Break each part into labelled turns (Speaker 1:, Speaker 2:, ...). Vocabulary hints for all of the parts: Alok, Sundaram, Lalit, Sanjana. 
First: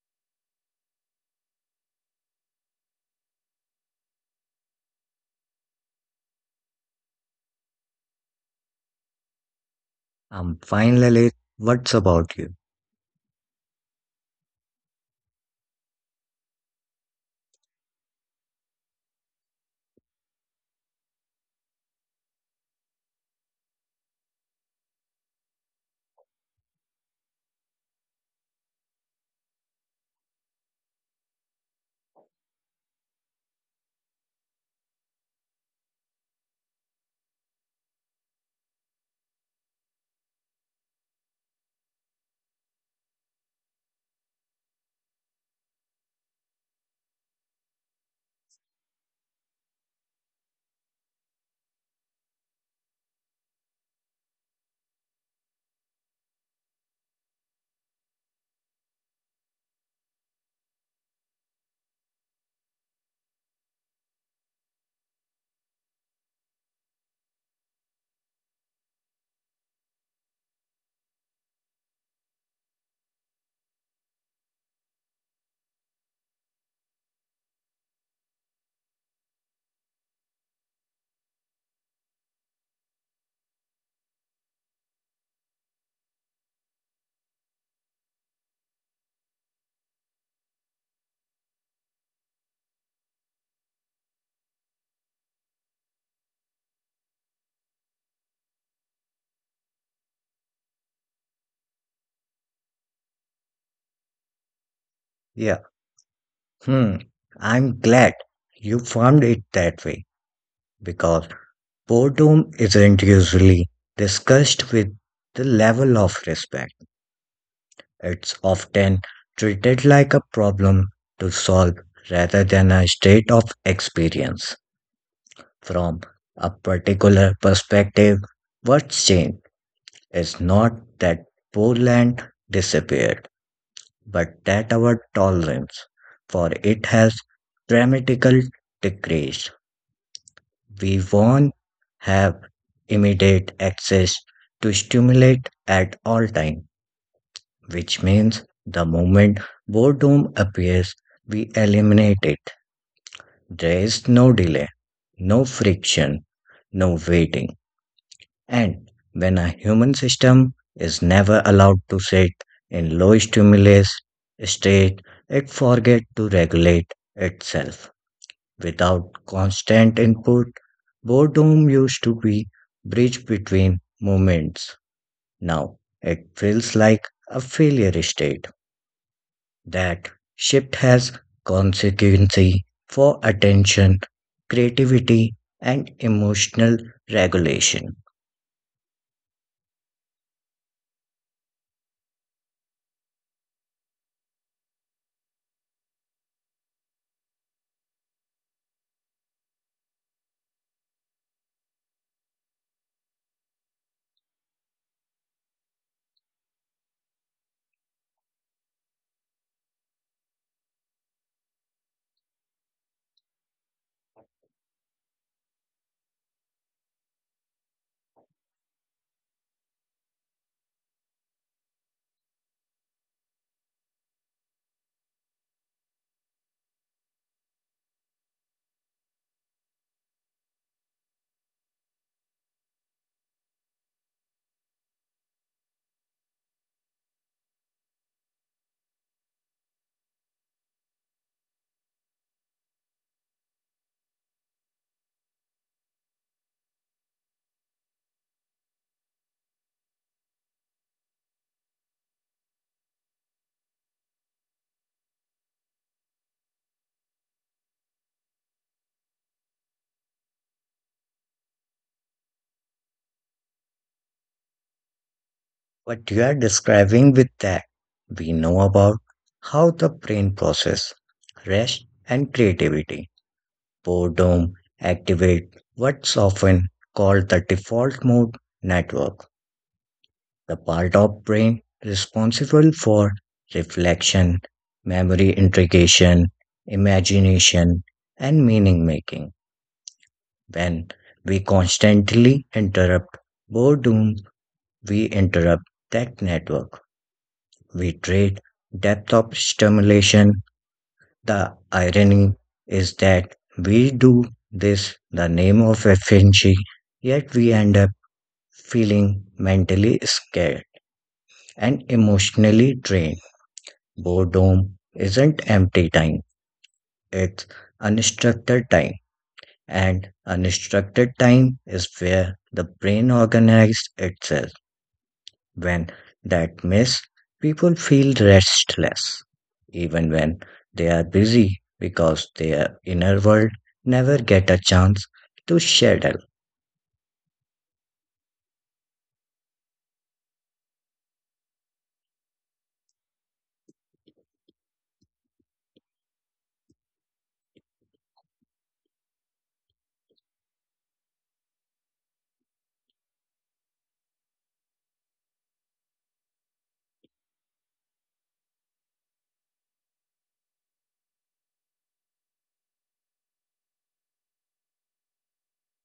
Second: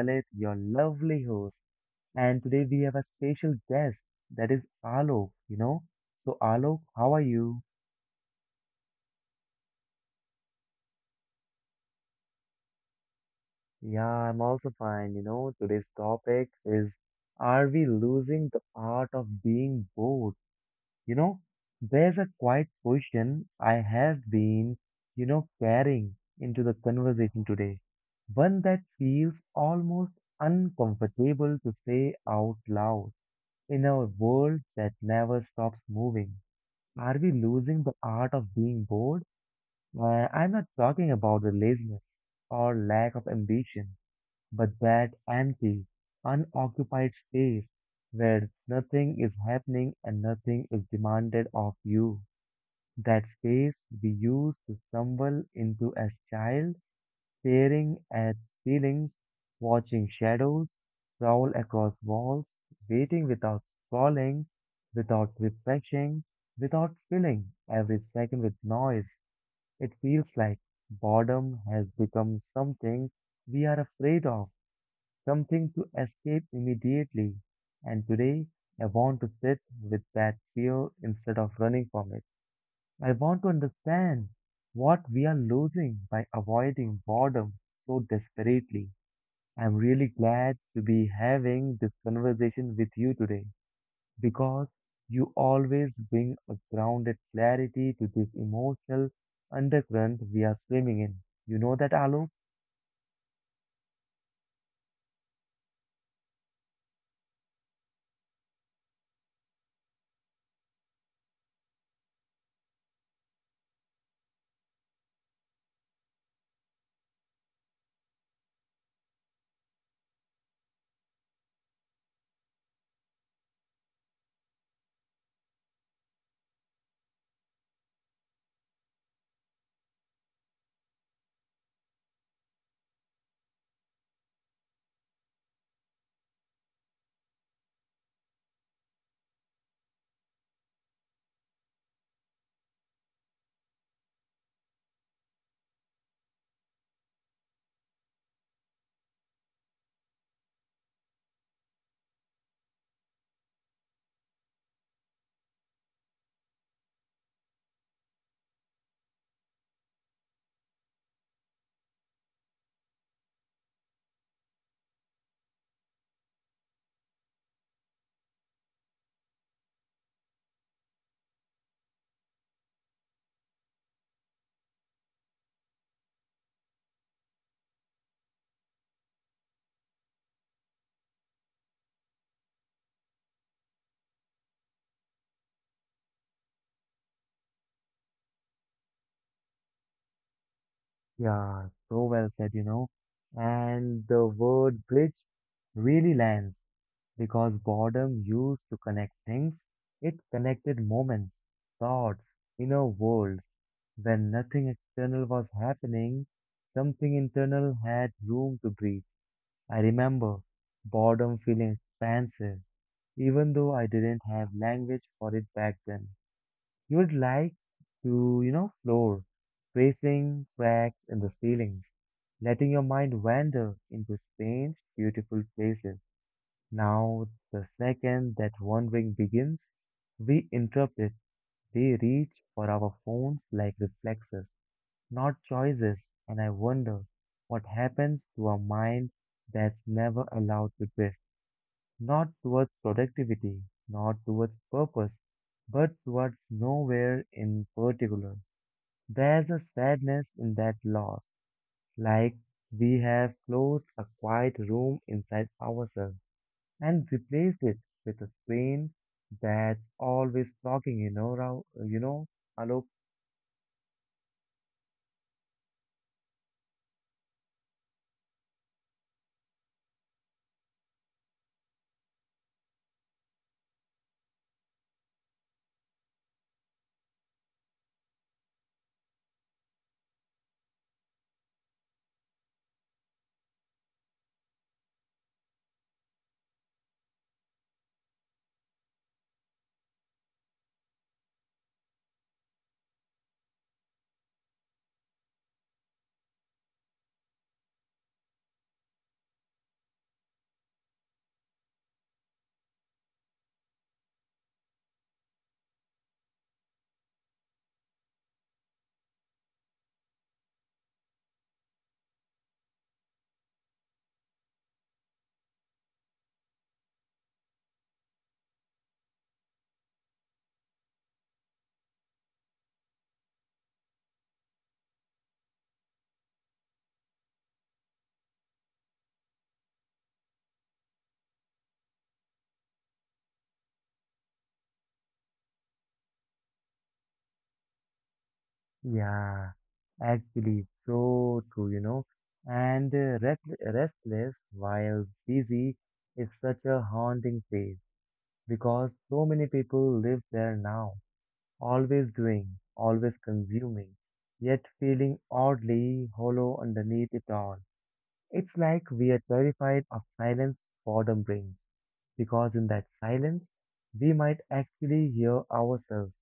Speaker 1: Lalit, your lovely host, and today we have a special guest that is Alok. So Alok, how are you?
Speaker 2: I'm fine, Lalit. What's about you?
Speaker 1: Yeah, I'm also fine. Today's topic is are we losing the art of being bored? You know, there's a quiet question I have been carrying into the conversation today, one that feels almost uncomfortable to say out loud. In a world that never stops moving, are we losing the art of being bored? I'm not talking about the laziness or lack of ambition, but that empty, unoccupied space where nothing is happening and nothing is demanded of you. That space we used to stumble into as child staring at ceilings, watching shadows crawl across walls, waiting without scrolling, without refreshing, without filling every second with noise. It feels like boredom has become something we are afraid of, something to escape immediately. And today, I want to sit with that fear instead of running from it. I want to understand what we are losing by avoiding boredom so desperately. I'm really glad to be having this conversation with you today because you always bring a grounded clarity to this emotional undercurrent we are swimming in. You know that, Alok?
Speaker 2: Yeah, hmm. I'm glad you found it that way because boredom isn't usually discussed with the level of respect. It's often treated like a problem to solve rather than a state of experience. From a particular perspective, what's changed is not that Poland disappeared but that our tolerance for it has dramatically decreased. We won't have immediate access to stimulate at all time, which means the moment boredom appears, we eliminate it. There is no delay, no friction, no waiting. And when a human system is never allowed to sit in low stimulus state, it forgets to regulate itself. Without constant input, boredom used to be bridge between moments. Now it feels like a failure state. That shift has consequences for attention, creativity, and emotional regulation.
Speaker 1: Yeah, so well said. And the word bridge really lands because boredom used to connect things, it connected moments, thoughts, inner worlds. When nothing external was happening, something internal had room to breathe. I remember boredom feeling expansive, even though I didn't have language for it back then. You would like to floor, tracing cracks in the ceilings, letting your mind wander into strange, beautiful places. Now, the second that wandering begins, we interrupt it. We reach for our phones like reflexes, not choices, and I wonder what happens to a mind that's never allowed to drift not towards productivity, not towards purpose, but towards nowhere in particular. There's a sadness in that loss, like we have closed a quiet room inside ourselves and replaced it with a screen that's always talking, Rao, Alok?
Speaker 2: What you are describing with that, we know about how the brain process rest and creativity. Boredom activate what's often called the default mode network, the part of brain responsible for reflection, memory integration, imagination, and meaning making. When we constantly interrupt boredom, we interrupt that network. We trade depth of stimulation. The irony is that we do this the name of efficiency, yet we end up feeling mentally scared and emotionally drained. Boredom isn't empty time, it's unstructured time. And unstructured time is where the brain organizes itself. When that miss, people feel restless, even when they are busy because their inner world never get a chance to settle.
Speaker 1: Yeah, actually, so true. And restless while busy is such a haunting phase because so many people live there now, always doing, always consuming, yet feeling oddly hollow underneath it all. It's like we are terrified of silence boredom brings, because in that silence, we might actually hear ourselves,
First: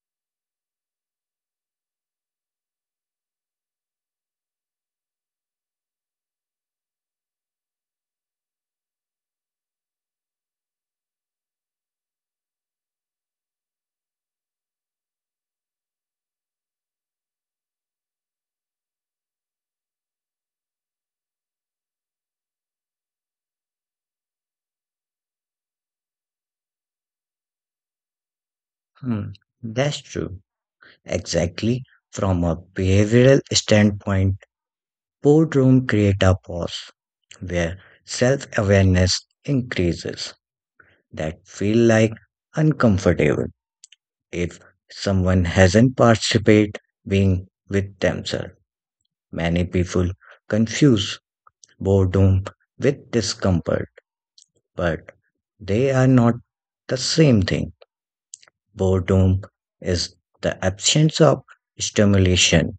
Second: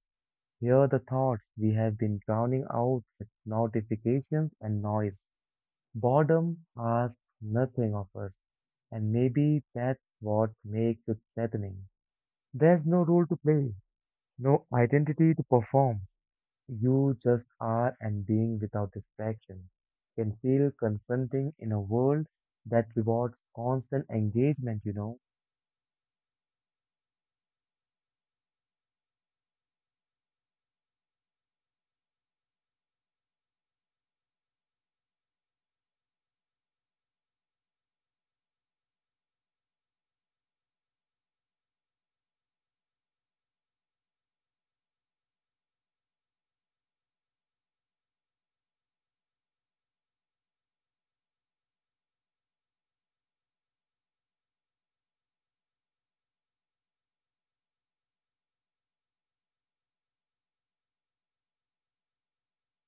Speaker 1: hear the thoughts we have been drowning out with notifications and noise. Boredom asks nothing of us, and maybe that's what makes it threatening. There's no role to play, no identity to perform. You just are and being without distraction can feel confronting in a world that rewards constant engagement.
Speaker 2: Hmm, that's true. Exactly. From a behavioral standpoint, boredom create a pause where self-awareness increases that feel like uncomfortable if someone hasn't participated being with themselves. Many people confuse boredom with discomfort, but they are not the same thing. Boredom is the absence of stimulation.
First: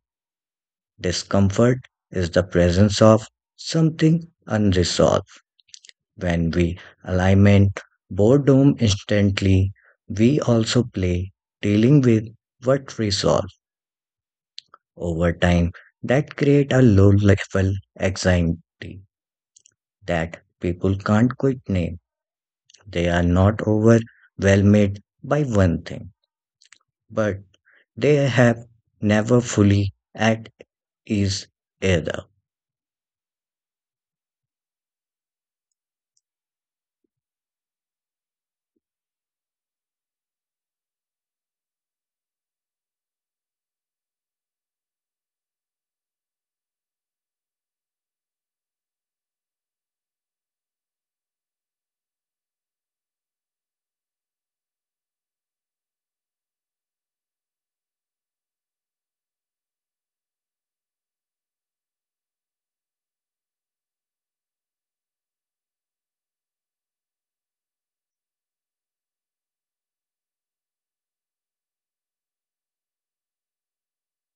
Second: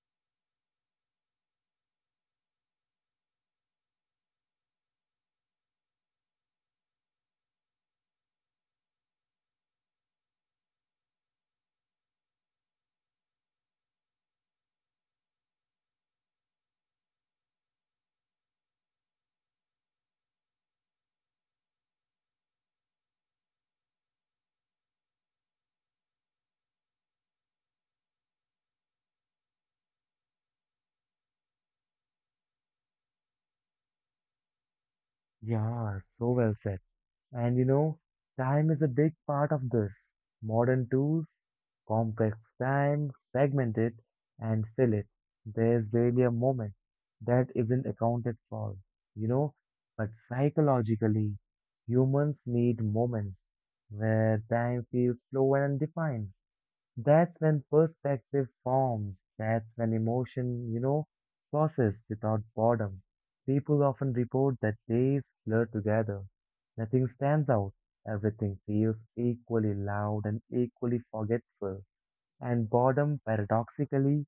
Speaker 2: Discomfort is the presence of something unresolved. When we alignment boredom instantly, we also play dealing with what resolve over time that create a low level anxiety that people can't quite name. They are not overwhelmed by one thing, but they have never fully at ease either.
Speaker 1: Yeah, so well said. And you know, time is a big part of this. Modern tools, complex time, fragment it and fill it. There's barely a moment that isn't accounted for, you know. But psychologically, humans need moments where time feels slow and undefined. That's when perspective forms. That's when emotion process without boredom. People often report that days blur together. Nothing stands out. Everything feels equally loud and equally forgetful. And boredom paradoxically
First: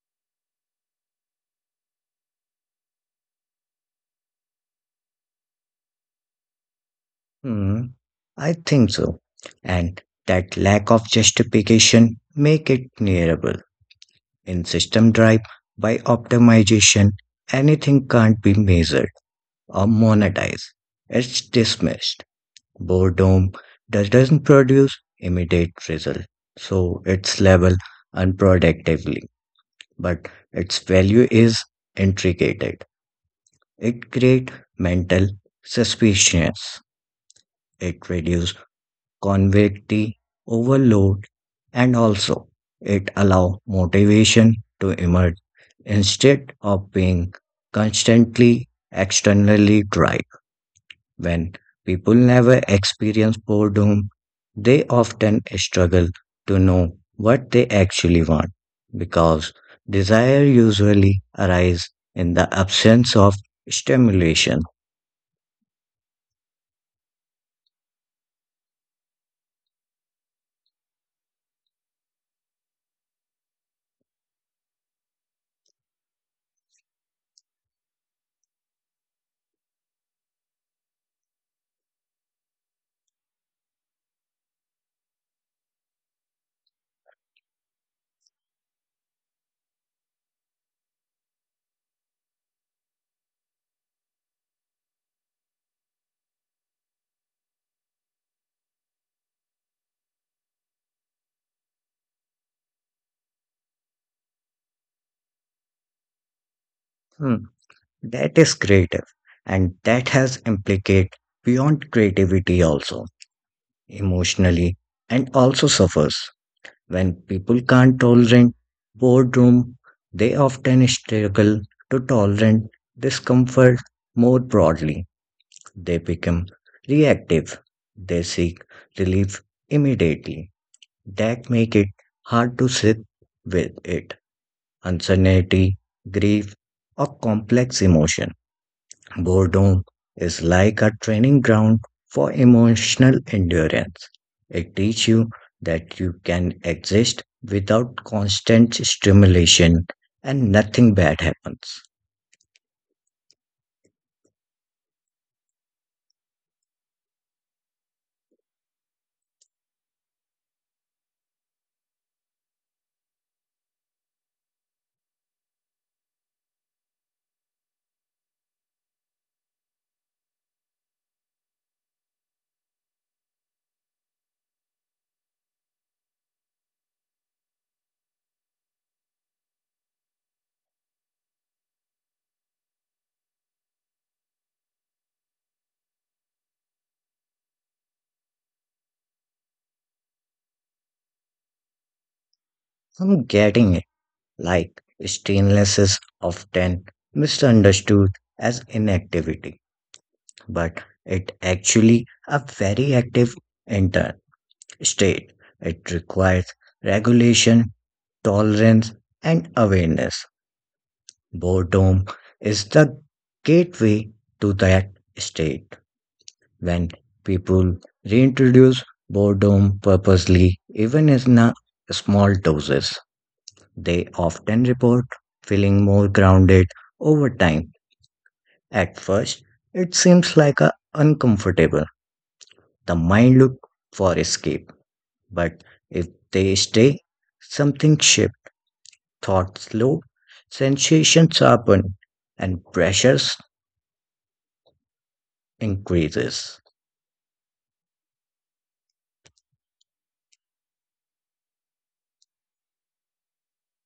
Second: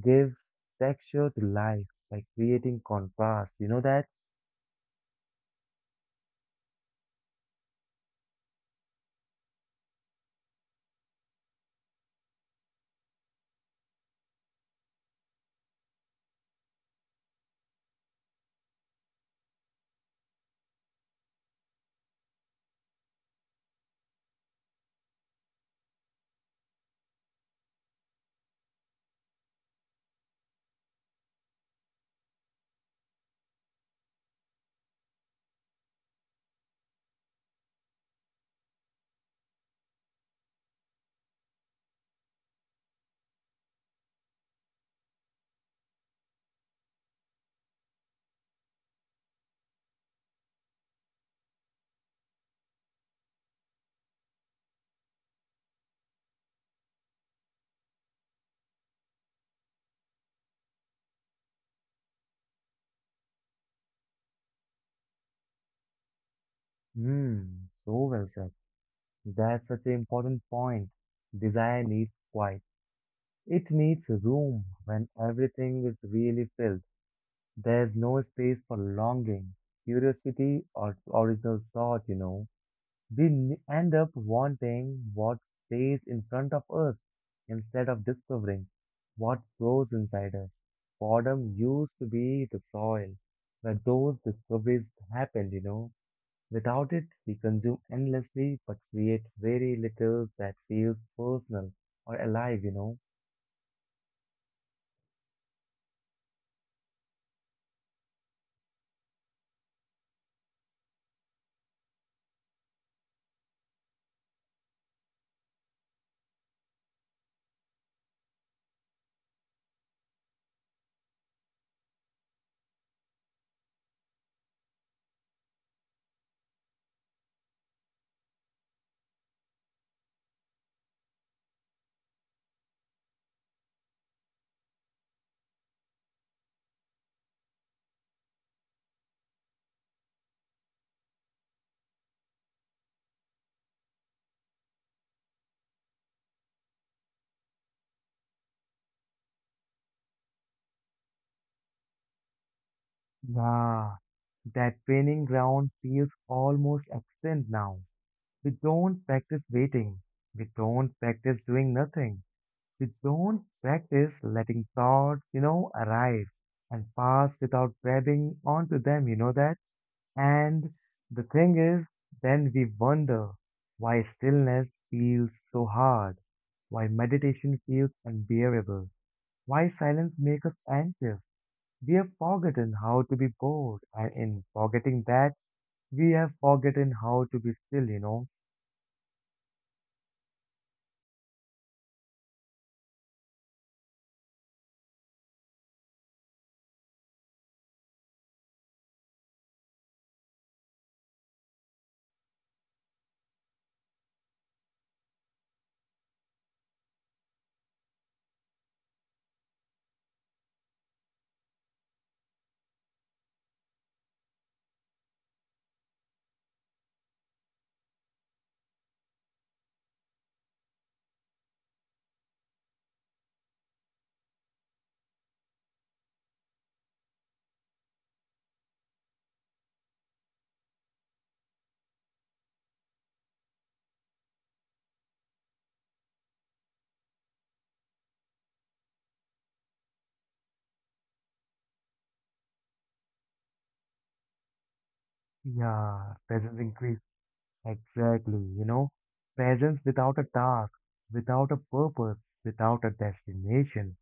Speaker 1: gives texture to life by creating contrast. You know that?
Speaker 2: Hmm, I think so. And that lack of justification make it nearable. In system drive, by optimization, anything can't be measured or monetized. It's dismissed. Boredom doesn't produce immediate result, so its level unproductively. But its value is intricated. It create mental suspicions. It reduce convective overload and also it allow motivation to emerge instead of being constantly externally drive when people never experience boredom they often struggle to know what they actually want because desire usually arise in the absence of stimulation.
Speaker 1: Hmm, so well said. That's such an important point. Desire needs quiet. It needs room when everything is really filled. There's no space for longing, curiosity, or original thought. We end up wanting what stays in front of us instead of discovering what grows inside us. Boredom used to be the soil where those discoveries happened. Without it, we consume endlessly but create very little that feels personal or alive.
Speaker 2: Hmm, that is creative and that has implicate beyond creativity also emotionally and also suffers when people can't tolerate boredom they often struggle to tolerate discomfort more broadly. They become reactive, they seek relief immediately that make it hard to sit with it uncertainty, grief, or complex emotion. Boredom is like a training ground for emotional endurance. It teaches you that you can exist without constant stimulation and nothing bad happens.
Speaker 1: Yeah, that training ground feels almost absent now. We don't practice waiting. We don't practice doing nothing. We don't practice letting thoughts arrive and pass without grabbing onto them, you know that? And the thing is, then we wonder why stillness feels so hard, why meditation feels unbearable, why silence makes us anxious. We have forgotten how to be bored, and in forgetting that, we have forgotten how to be still.
Speaker 2: I'm getting it. Like stillness is often misunderstood as inactivity, but it actually a very active inter state. It requires regulation, tolerance, and awareness. Boredom is the gateway to that state. When people reintroduce boredom purposely, even in a small doses, they often report feeling more grounded over time. At first, it seems like a uncomfortable. The mind look for escape, but if they stay, something shifts. Thoughts slow, sensations sharpen, and pressures
Speaker 1: Yeah, presence
Speaker 2: increases.
Speaker 1: increase. Exactly. Presence without a task, without a purpose, without a destination.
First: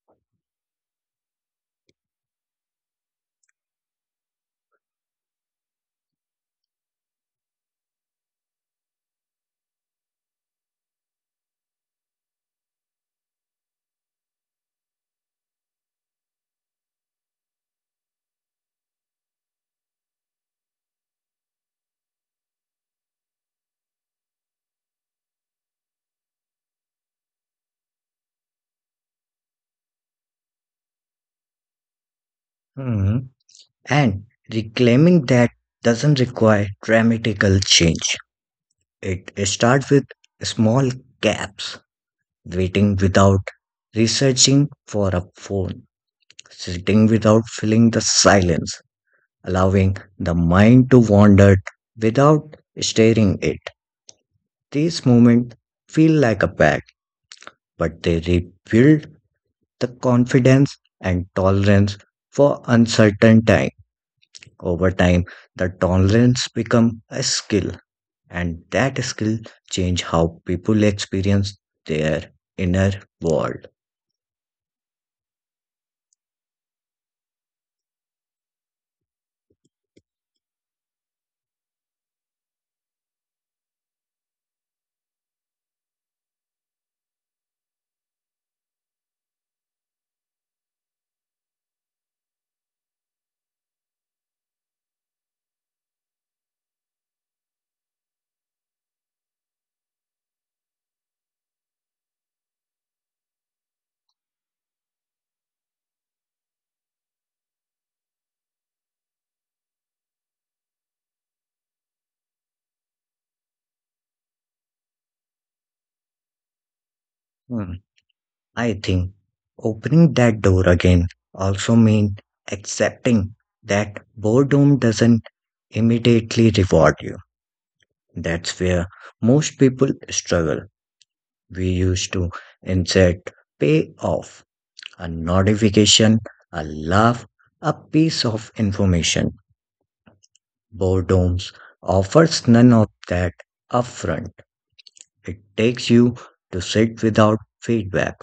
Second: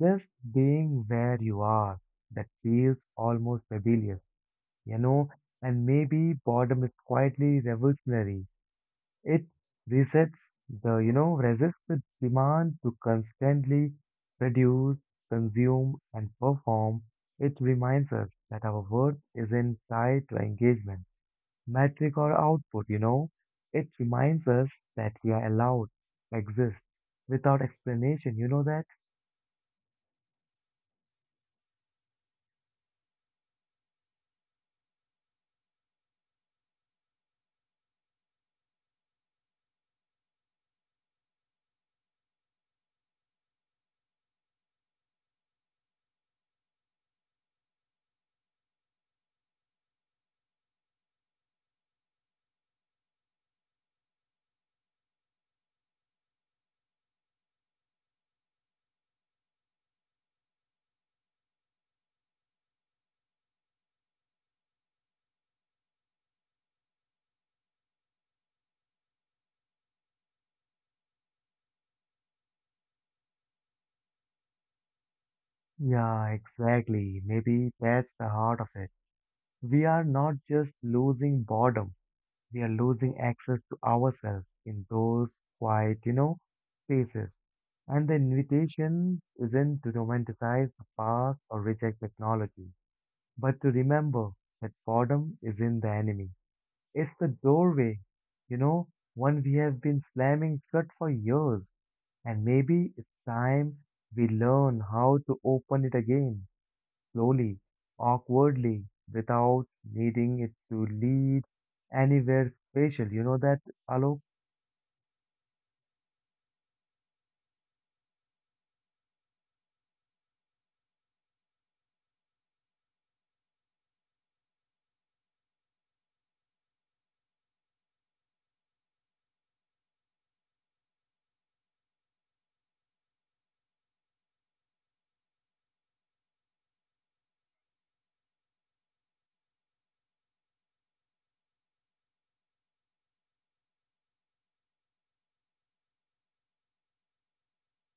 Speaker 1: Just being where you are. That feels almost rebellious, you know. And maybe boredom is quietly revolutionary. It resets the, you know, resists the demand to constantly produce, consume, and perform. It reminds us that our worth isn't tied to engagement, metric, or output. It reminds us that we are allowed to exist without explanation, you know that?
Speaker 2: Mhm. And reclaiming that doesn't require dramatical change. It starts with small gaps, waiting without researching for a phone, sitting without filling the silence, allowing the mind to wander without steering it. These moments feel like a pact, but they rebuild the confidence and tolerance for uncertain times. Over time, the tolerance become a skill, and that skill change how people experience their inner world.
Speaker 1: Yeah, exactly. Maybe that's the heart of it. We are not just losing boredom, we are losing access to ourselves in those quiet spaces. And the invitation isn't to romanticize the past or reject technology, but to remember that boredom isn't the enemy. It's the doorway, you know, one we have been slamming shut for years. And maybe it's time we learn how to open it again slowly, awkwardly, without needing it to lead anywhere special. You know that, Alok?
Speaker 2: Hmm, I think opening that door again also means accepting that boredom doesn't immediately reward you. That's where most people struggle. We used to insert payoff, a notification, a laugh, a piece of information. Boredoms offers none of that upfront. It takes you to sit without feedback.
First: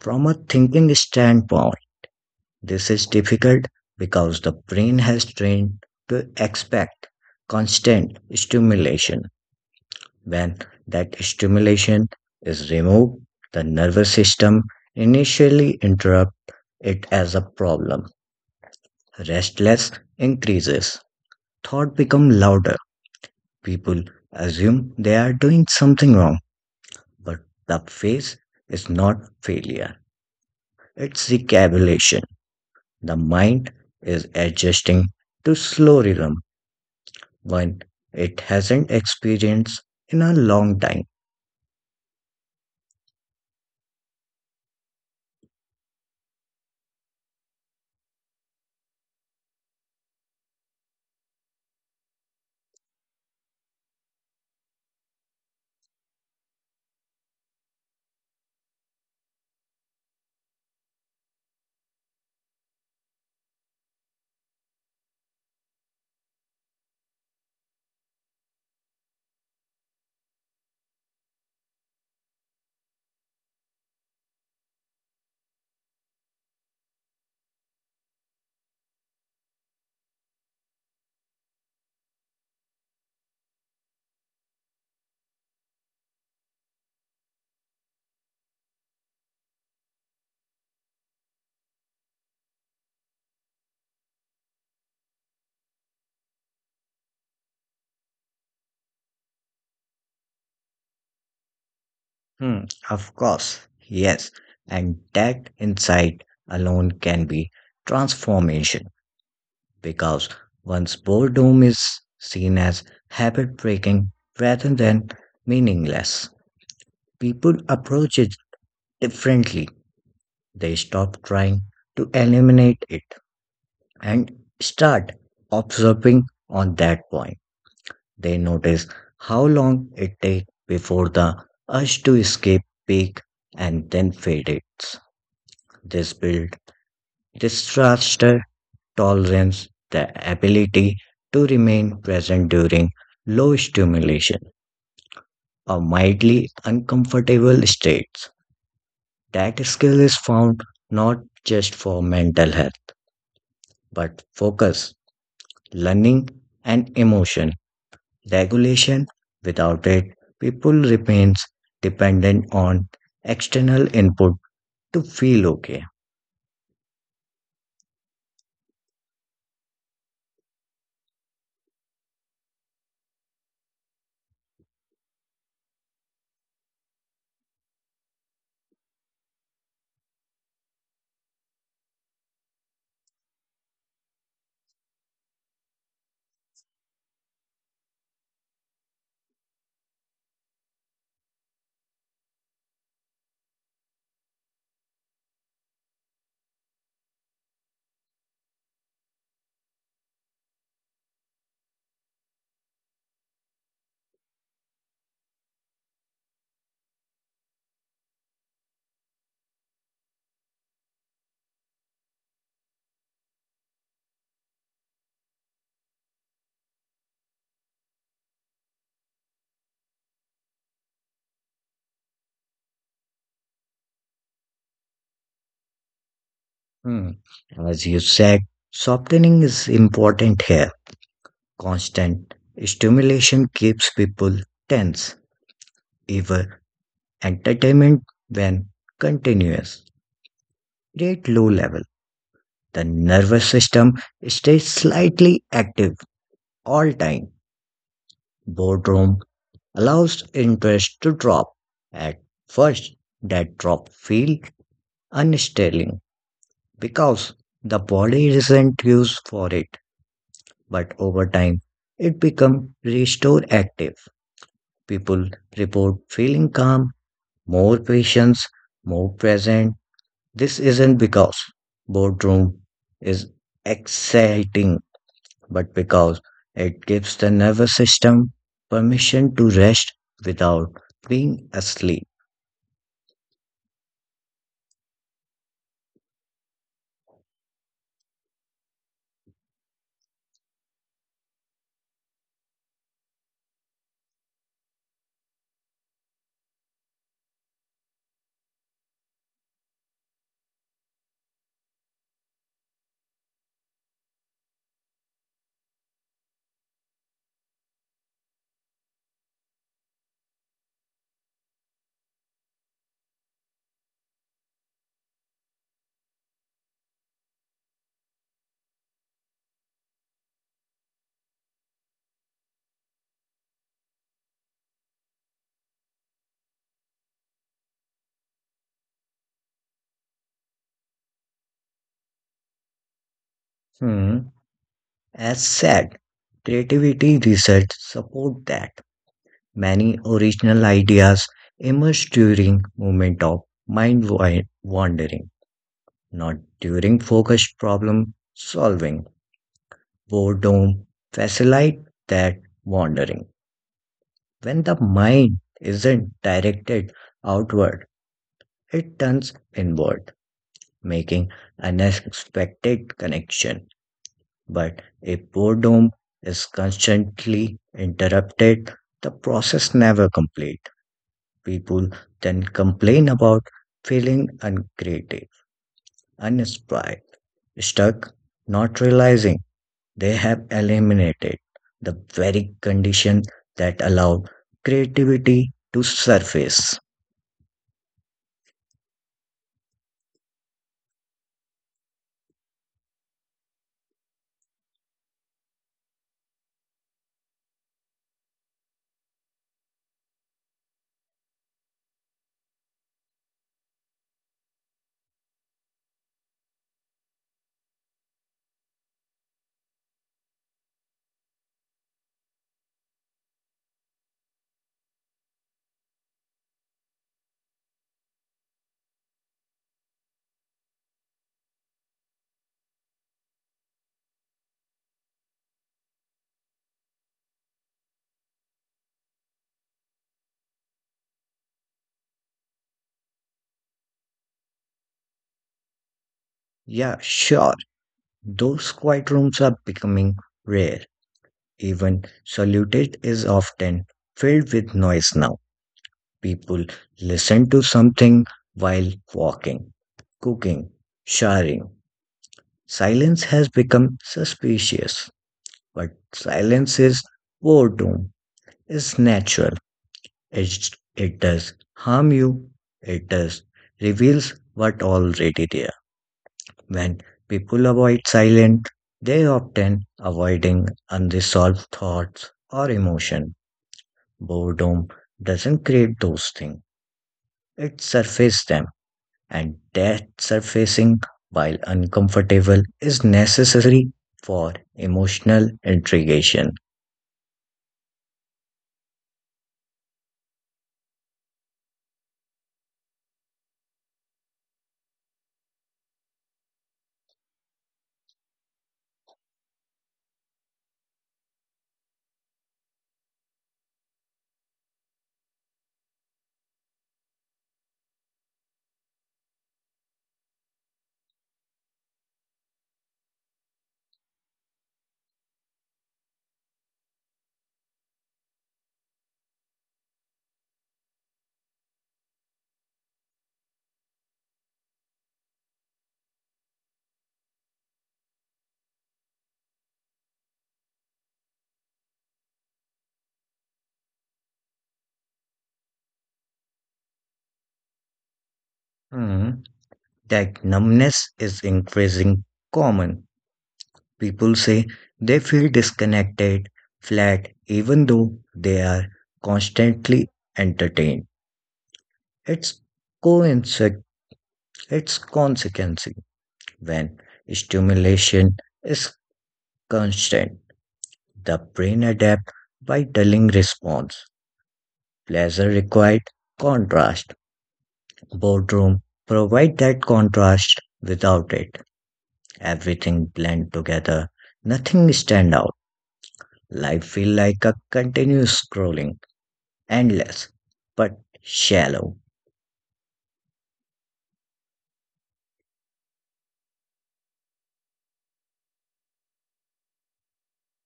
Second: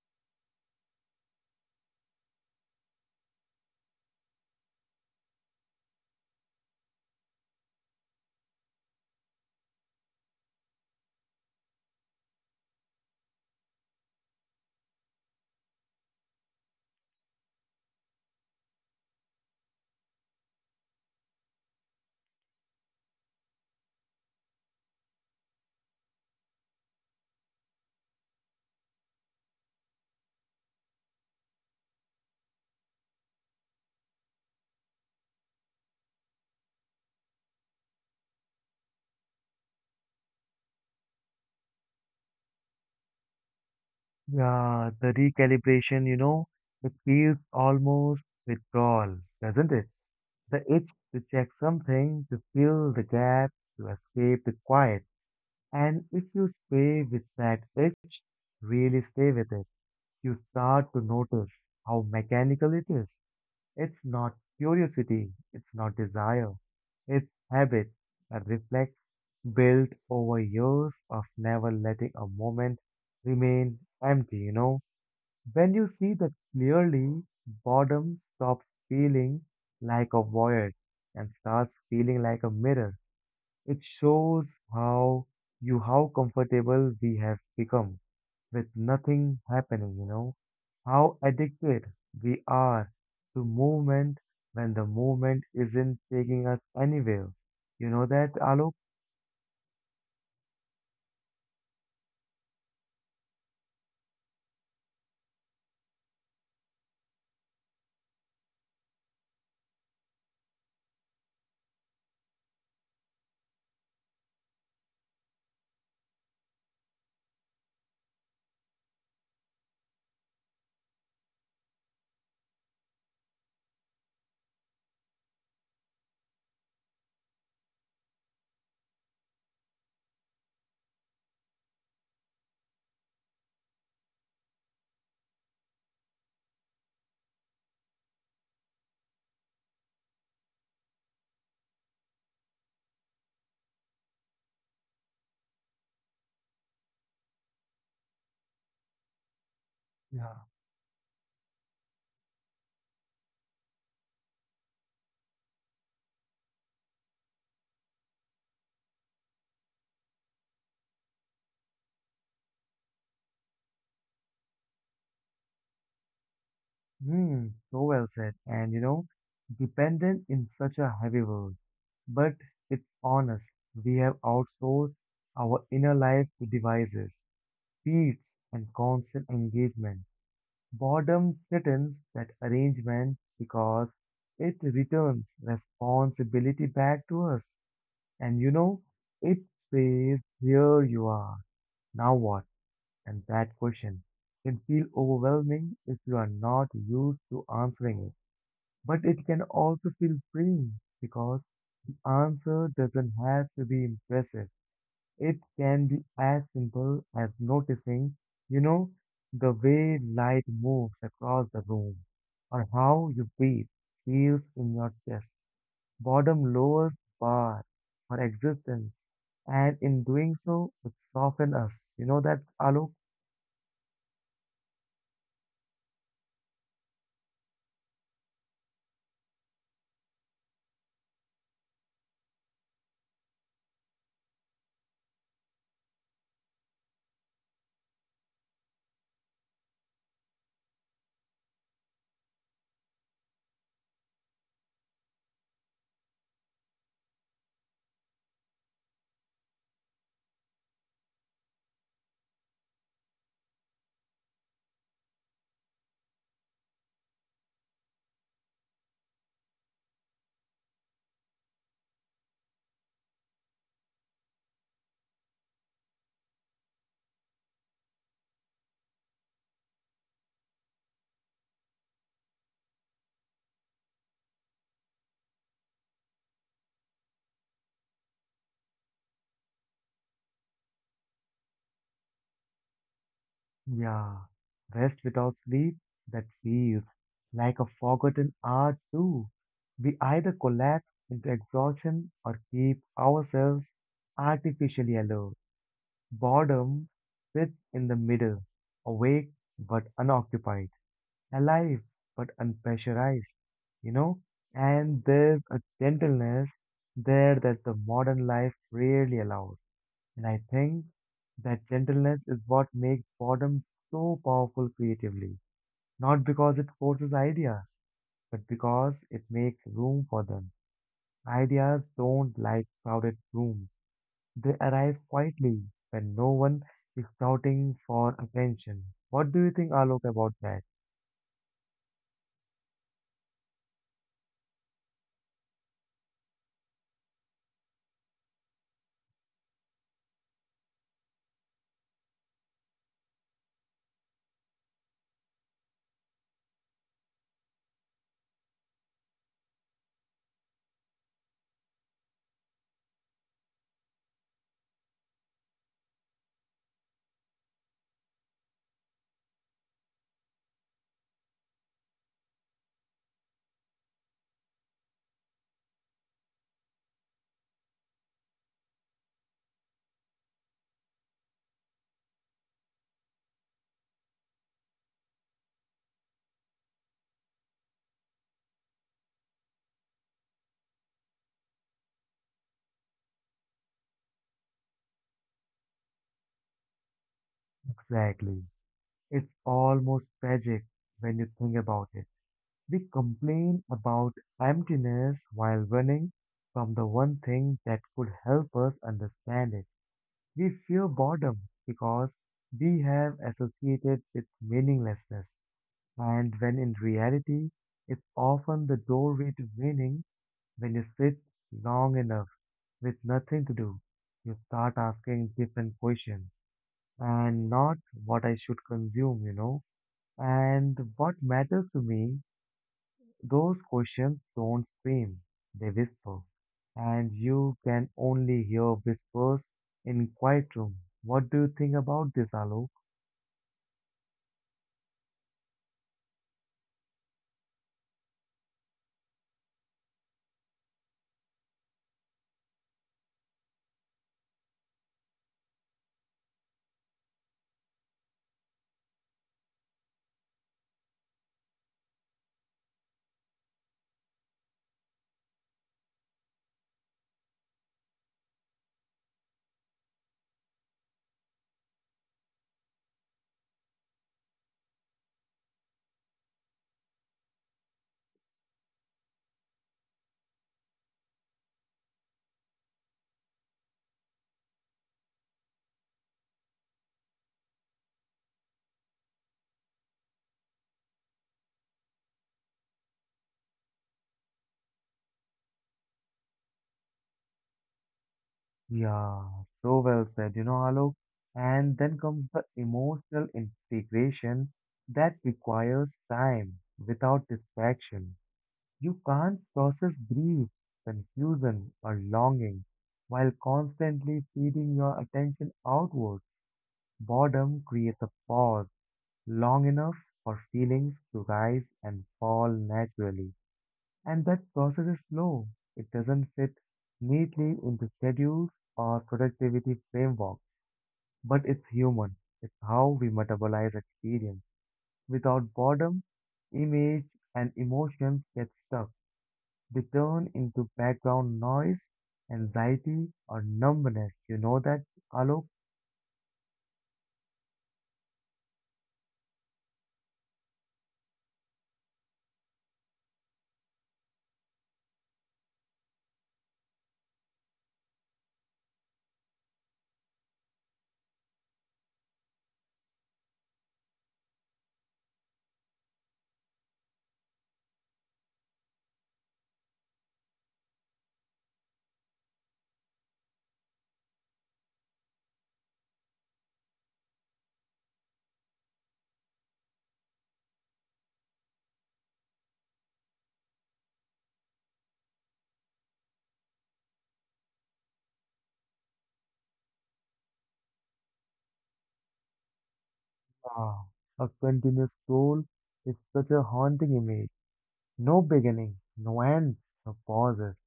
Speaker 2: From a thinking standpoint, this is difficult because the brain has trained to expect constant stimulation. When that stimulation is removed, the nervous system initially interrupts it as a problem. Restlessness increases. Thought become louder. People assume they are doing something wrong, but the phase is not failure, it's recalibration. The mind is adjusting to slow rhythm when it hasn't experienced in a long time.
Speaker 1: Yeah, the recalibration, it feels almost withdrawal, doesn't it? The itch to check something, to fill the gap, to escape the quiet. And if you stay with that itch, really stay with it, you start to notice how mechanical it is. It's not curiosity, it's not desire, it's habit, a reflex built over years of never letting a moment remain empty. When you see that clearly, boredom stops feeling like a void and starts feeling like a mirror. It shows how how comfortable we have become with nothing happening. How addicted we are to movement when the movement isn't taking us anywhere. You know that, Alok?
Speaker 2: Hmm, of course, yes, and that insight alone can be transformation because once boredom is seen as habit breaking rather than meaningless, people approach it differently. They stop trying to eliminate it and start observing on that point. They notice how long it takes before the urge to escape peak and then fades. This builds disaster tolerance, the ability to remain present during low stimulation or mildly uncomfortable states. That skill is
Speaker 1: Yeah.
Speaker 2: found not just for mental health, but focus, learning, and emotion regulation. Without it, people remains dependent on external input to feel okay.
Speaker 1: Hmm, so well said. Dependent in such a heavy world. But it's honest. We have outsourced our inner life to devices, feeds, and constant engagement. Boredom threatens that arrangement because it returns responsibility back to us. And you know, it says, "Here you are, now what?" And that question can feel overwhelming if you are not used to answering it. But it can also feel freeing because the answer doesn't have to be impressive. It can be as simple as noticing, you know, the way light moves across the room or how you breathe feels in your chest. Boredom lowers bar for existence, and in doing so, it softens us. You know that, Alok?
Speaker 2: Hmm. As you said, softening is important here. Constant stimulation keeps people tense, even entertainment when continuous. Rate low level. The nervous system stays slightly active all time. Boredom allows interest to drop. At first, that drop feels unsettling because the body isn't used for it, but over time, it becomes restore active. People report feeling calm, more patience, more present. This isn't because boardroom is exciting, but because it gives the nervous system permission to rest without being asleep.
Speaker 1: Yeah. Rest without sleep, that feels like a forgotten art too. We either collapse into exhaustion or keep ourselves artificially alert. Boredom sits in the middle, awake but unoccupied, alive but unpressurized, you know? And there's a gentleness there that the modern life rarely allows. And I think that gentleness is what makes boredom so powerful creatively. Not because it forces ideas, but because it makes room for them. Ideas don't like crowded rooms. They arrive quietly when no one is shouting for attention. What do you think, Alok, about that?
Speaker 2: Hmm. As said, creativity research support that many original ideas emerge during moment of wandering, not during focused problem solving. Boredom facilitate that wandering. When the mind isn't directed outward, it turns inward, making an unexpected connection, but if boredom is constantly interrupted, the process never complete. People then complain about feeling uncreative, uninspired, stuck, not realizing they have eliminated the very condition that allowed creativity to surface.
Speaker 1: Exactly. It's almost tragic when you think about it. We complain about emptiness while running from the one thing that could help us understand it. We fear boredom because we have associated with meaninglessness. And when in reality, it's often the doorway to meaning when you sit long enough with nothing to do, you start asking different questions and not what I should consume. And what matters to me, those questions don't scream, they whisper. And you can only hear whispers in quiet room. What do you think about this, Alok?
Speaker 2: Yeah, sure, those quiet rooms are becoming rare. Even salutation is often filled with noise now. People listen to something while walking, cooking, showering. Silence has become suspicious, but silence is boredom. It's natural. It, it does harm you. It does reveals what already there. When people avoid silence, they often avoiding unresolved thoughts or emotion. Boredom doesn't create those things, it surfaces them, and that surfacing, while uncomfortable, is necessary for emotional integration.
Speaker 1: Yeah, so well said, Alok. And then comes the emotional integration that requires time without distraction. You can't process grief, confusion, or longing while constantly feeding your attention outwards. Boredom creates a pause long enough for feelings to rise and fall naturally. And that process is slow. It doesn't fit neatly into schedules or productivity frameworks. But it's human. It's how we metabolize experience. Without boredom, image and emotions get stuck, they turn into background noise, anxiety, or numbness. You know that, Alok?
Speaker 2: Hmm, that numbness is increasing common. People say they feel disconnected, flat, even though they are constantly entertained. It's coincidence. It's consequence when stimulation is constant. The brain adapts by dulling response. Pleasure required contrast. Boredom provide that contrast. Without it, everything blend together. Nothing stand out. Life feel like a continuous scrolling, endless but shallow.
Speaker 1: Ah, a continuous scroll is such a haunting image. No beginning, no end, no pauses.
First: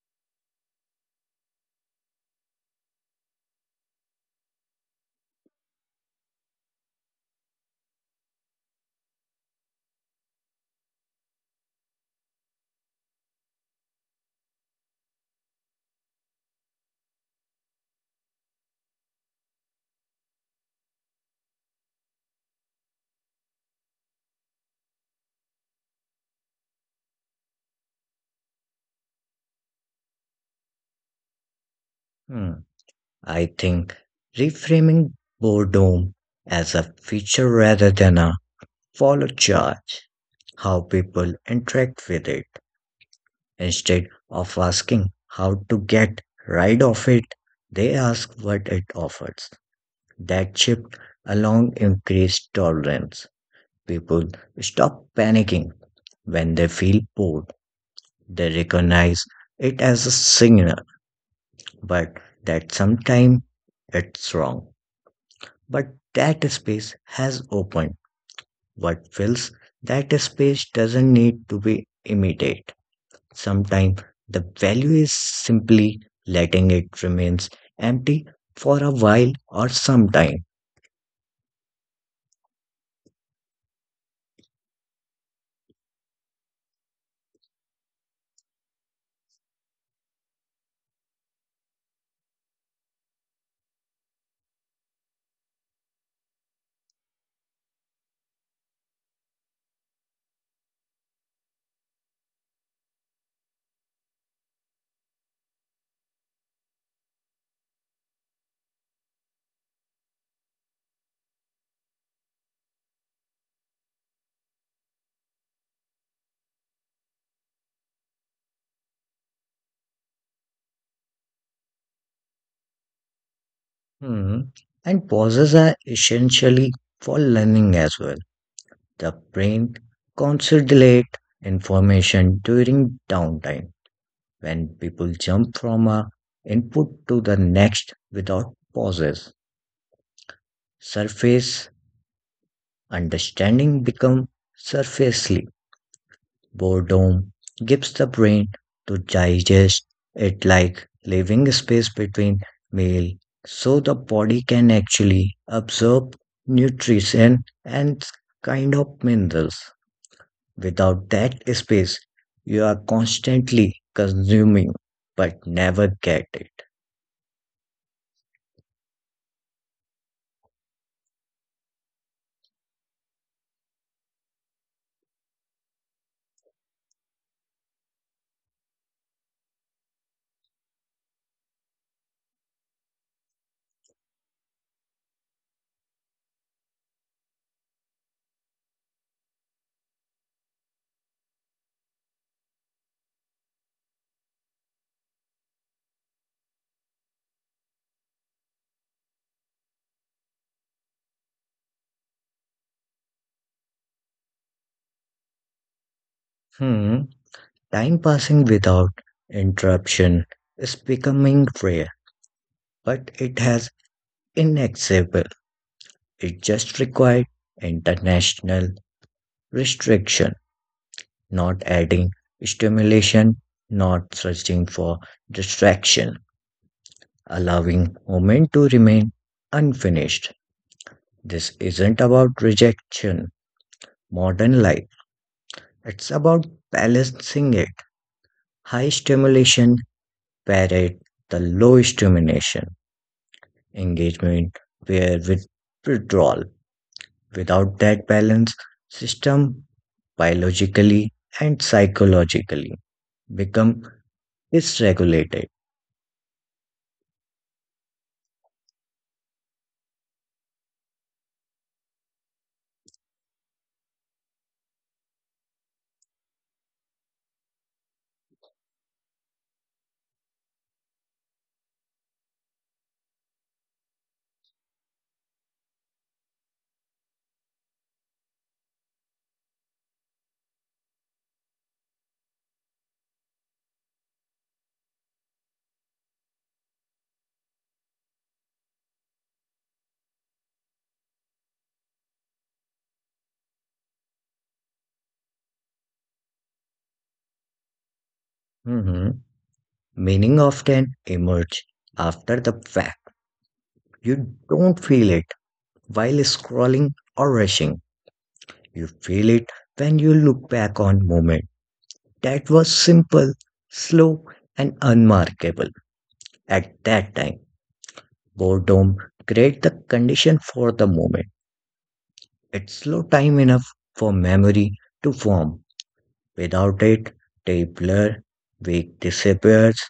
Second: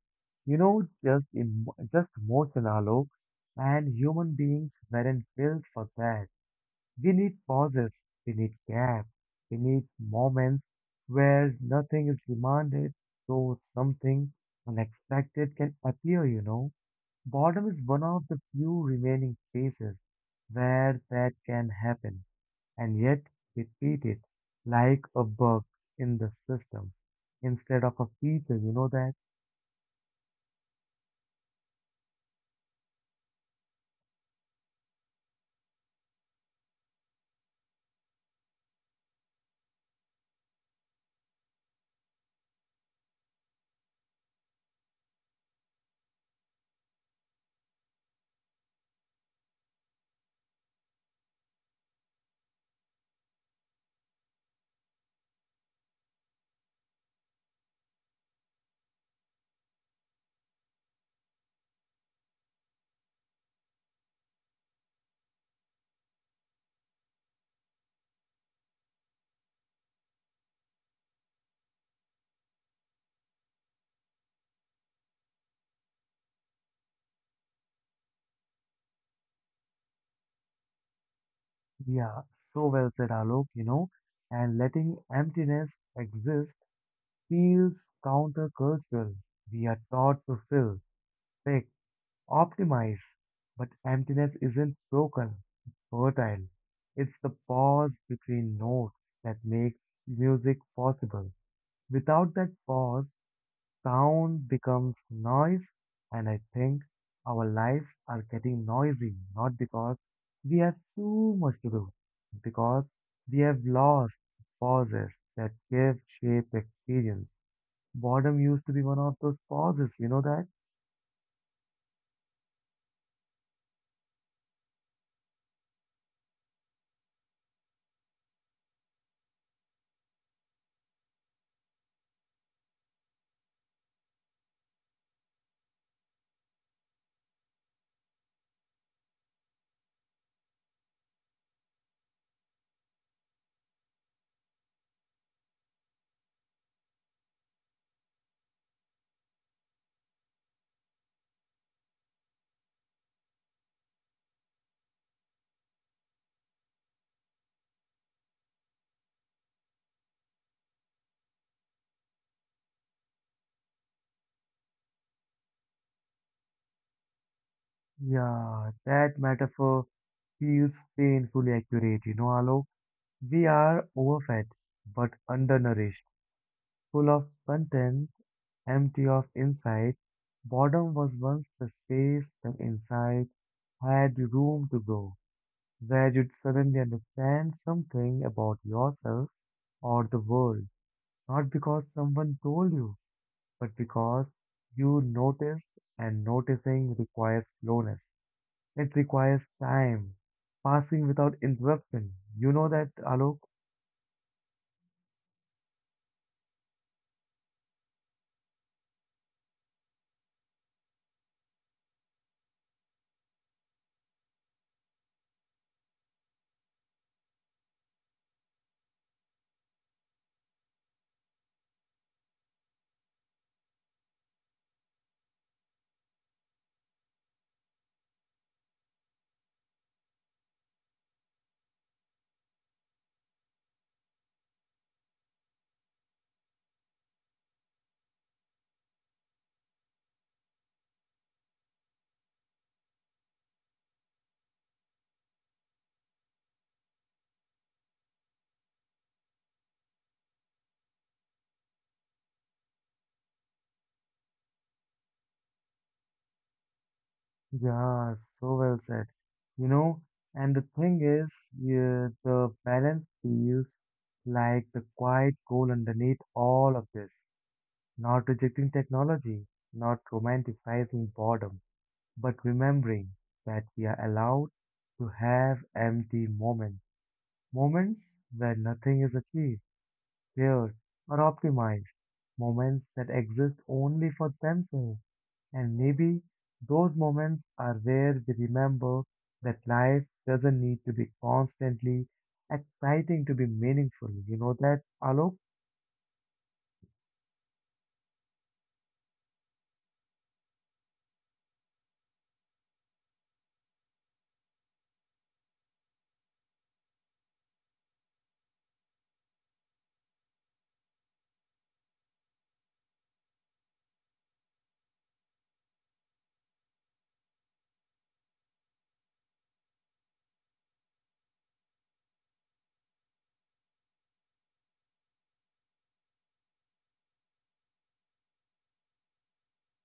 Speaker 1: Just motion Alok. And human beings weren't built for that. We need pauses, we need gaps, we need moments where nothing is demanded, so something unexpected can appear. Boredom is one of the few remaining spaces where that can happen, and yet we treat it like a bug in the system instead of a feature. You know that?
Speaker 2: Hmm. I think reframing boredom as a feature rather than a follow charge, how people interact with it. Instead of asking how to get rid of it, they ask what it offers. That shift along increased tolerance. People stop panicking when they feel bored. They recognize it as a signal, but that sometimes it's wrong. But that space has opened. What fills that space doesn't need to be imitated. Sometimes the value is simply letting it remains empty for a while or some time.
Speaker 1: Yeah, so well said, Alok, and letting emptiness exist feels countercultural. We are taught to fill, fix, optimize. But emptiness isn't broken, it's fertile. It's the pause between notes that makes music possible. Without that pause, sound becomes noise, and I think our lives are getting noisy not because we have too much to do, because we have lost pauses that give shape experience. Boredom used to be one of those pauses, you know that?
Speaker 2: Hmm. And pauses are essentially for learning as well. The brain consolidates information during downtime when people jump from a input to the next without pauses. Surface understanding become surfacely. Boredom gives the brain to digest it like leaving space between meal so the body can actually absorb nutrition and kind of minerals. Without that space, you are constantly consuming but never get it.
Speaker 1: Yeah, that metaphor feels painfully accurate, Alok. We are overfed but undernourished, full of content, empty of insight. Boredom was once the space the inside had room to grow, where you'd suddenly understand something about yourself or the world, not because someone told you, but because you noticed, and noticing requires slowness. It requires time, passing without interruption. You know that, Alok?
Speaker 2: Hmm. Time passing without interruption is becoming rare, but it has inaccessible. It just required international restriction, not adding stimulation, not searching for distraction, allowing moment to remain unfinished. This isn't about rejection, modern life. It's about balancing it. High stimulation parrot the low stimulation engagement paired with withdrawal. Without that balance, system biologically and psychologically become dysregulated.
Speaker 1: Yeah, so well said. You know, and the thing is, yeah, the balance feels like the quiet goal underneath all of this. Not rejecting technology, not romanticizing boredom, but remembering that we are allowed to have empty moments, moments where nothing is achieved pair, or optimized moments that exist only for themselves. And maybe those moments are where we remember that life doesn't need to be constantly exciting to be meaningful. You know that, Alok?
Speaker 2: Mhm. Meaning often emerge after the fact. You don't feel it while scrolling or rushing. You feel it when you look back on moment that was simple, slow, and unmarkable. At that time, boredom create the condition for the moment. It's slow time enough for memory to form. Without it, day blur, week disappears,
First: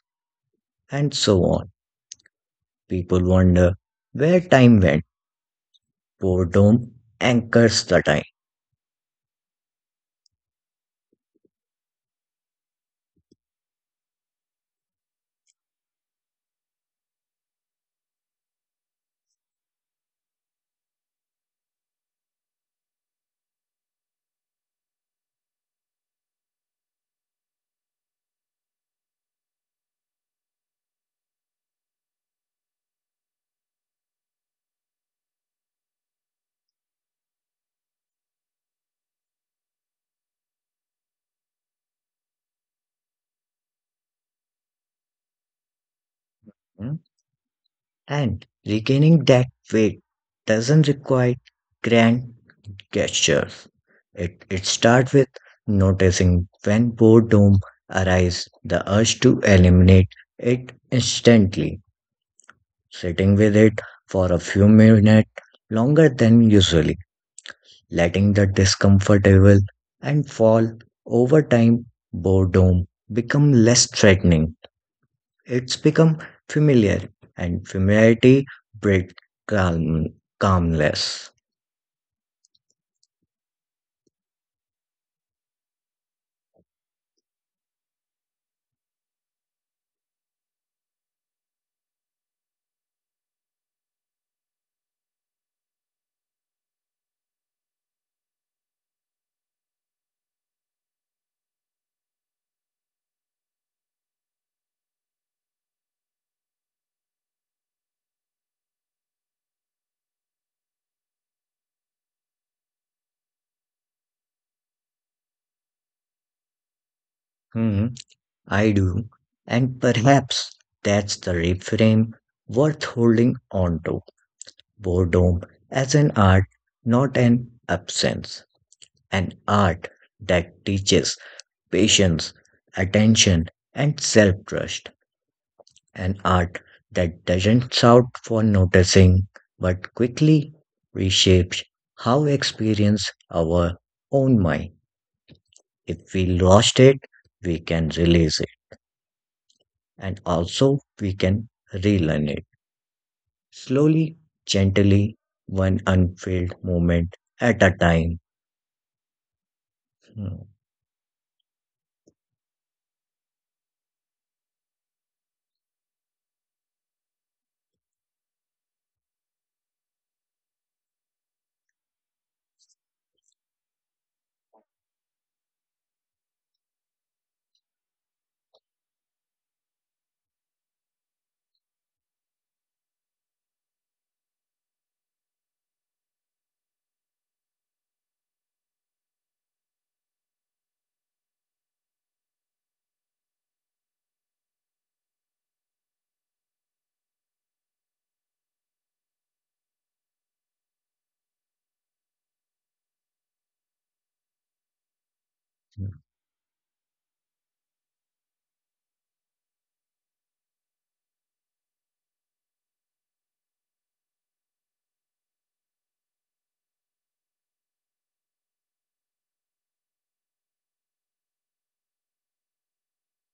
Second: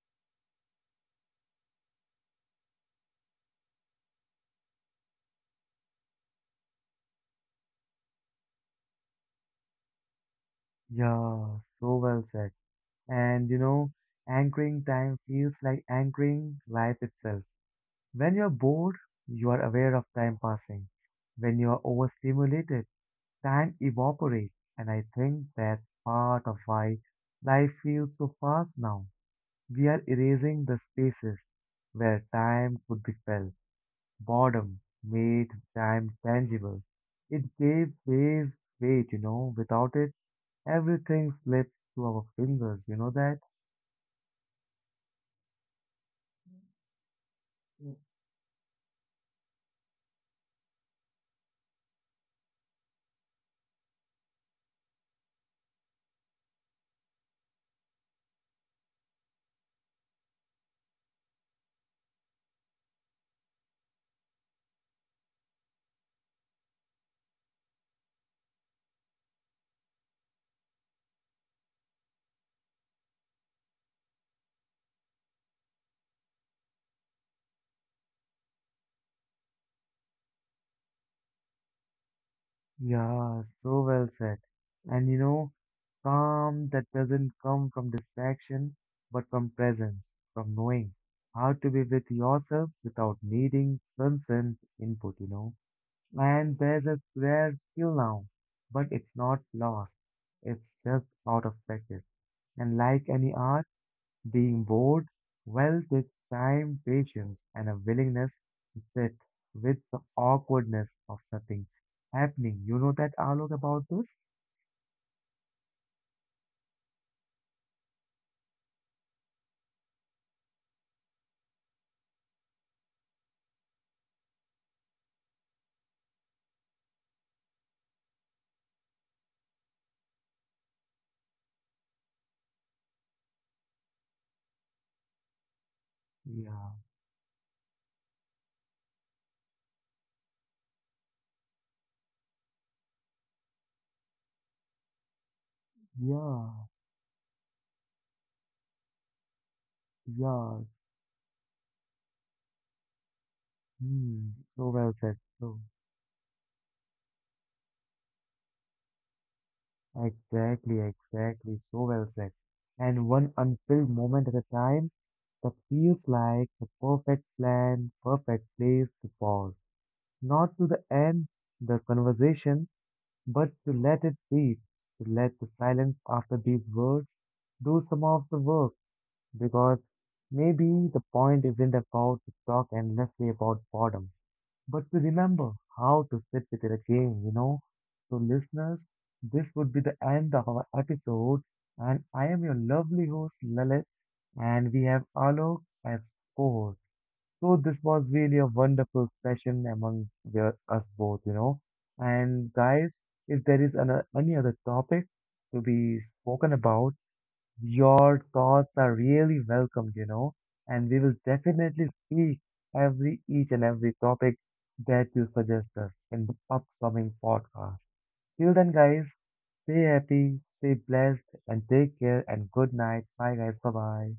Speaker 2: and so on. People wonder where time went. Boredom anchors the time,
Speaker 1: Yeah, so well said. And you know, anchoring time feels like anchoring life itself. When you're bored, you are aware of time passing. When you are overstimulated, time evaporates, and I think that's part of why life feels so fast now. We are erasing the spaces where time could be felt. Boredom made time tangible. It gave ways weight. Without it, everything slips to our fingers, you know that?
Speaker 2: hmm, and regaining that weight doesn't require grand gestures. It starts with noticing when boredom arises, the urge to eliminate it instantly, sitting with it for a few minutes longer than usually, letting the discomfortable and fall. Over time, boredom become less threatening. It's become familiar, and familiarity breeds calm, calmness.
Speaker 1: Yeah, so well said. And you know, Calm that doesn't come from distraction, but from presence, from knowing how to be with yourself without needing constant input. And there's a rare skill now, but it's not lost. It's just out of practice. And like any art, being bored, well, takes time, patience, and a willingness to sit with the awkwardness of nothing happening. You know that, Alok, about this?
Speaker 2: Hmm, I do. And perhaps that's the reframe worth holding on to. Boredom as an art, not an absence. An art that teaches patience, attention, and self trust. An art
Speaker 1: Yeah,
Speaker 2: that doesn't shout for noticing but quickly reshapes how we experience our own mind. If we
Speaker 1: yeah,
Speaker 2: lost it, we can release it and
Speaker 1: yeah.
Speaker 2: also we can relearn it
Speaker 1: Hmm, so well
Speaker 2: slowly,
Speaker 1: said. So
Speaker 2: gently, one unfilled moment at a time.
Speaker 1: exactly,
Speaker 2: Hmm.
Speaker 1: exactly, so well said. And one unfilled moment at a time that feels like the perfect plan, perfect place to pause. Not to the end the conversation, but to let it breathe, to let the silence after these words do some of the work. Because maybe the point isn't about to talk endlessly about boredom. But we remember how to sit with it again. So, listeners, this would be the end of our episode, and I am your lovely host, Lalit, and we have Alok as co-host. So, this was really a wonderful session among us both. And guys, if there is any other topic to be spoken about, your thoughts are really welcomed, and we will definitely speak every each and every topic that you suggest us in the upcoming podcast. Till then, guys, stay happy, stay blessed, and take care. And good night. Bye, guys. Bye bye.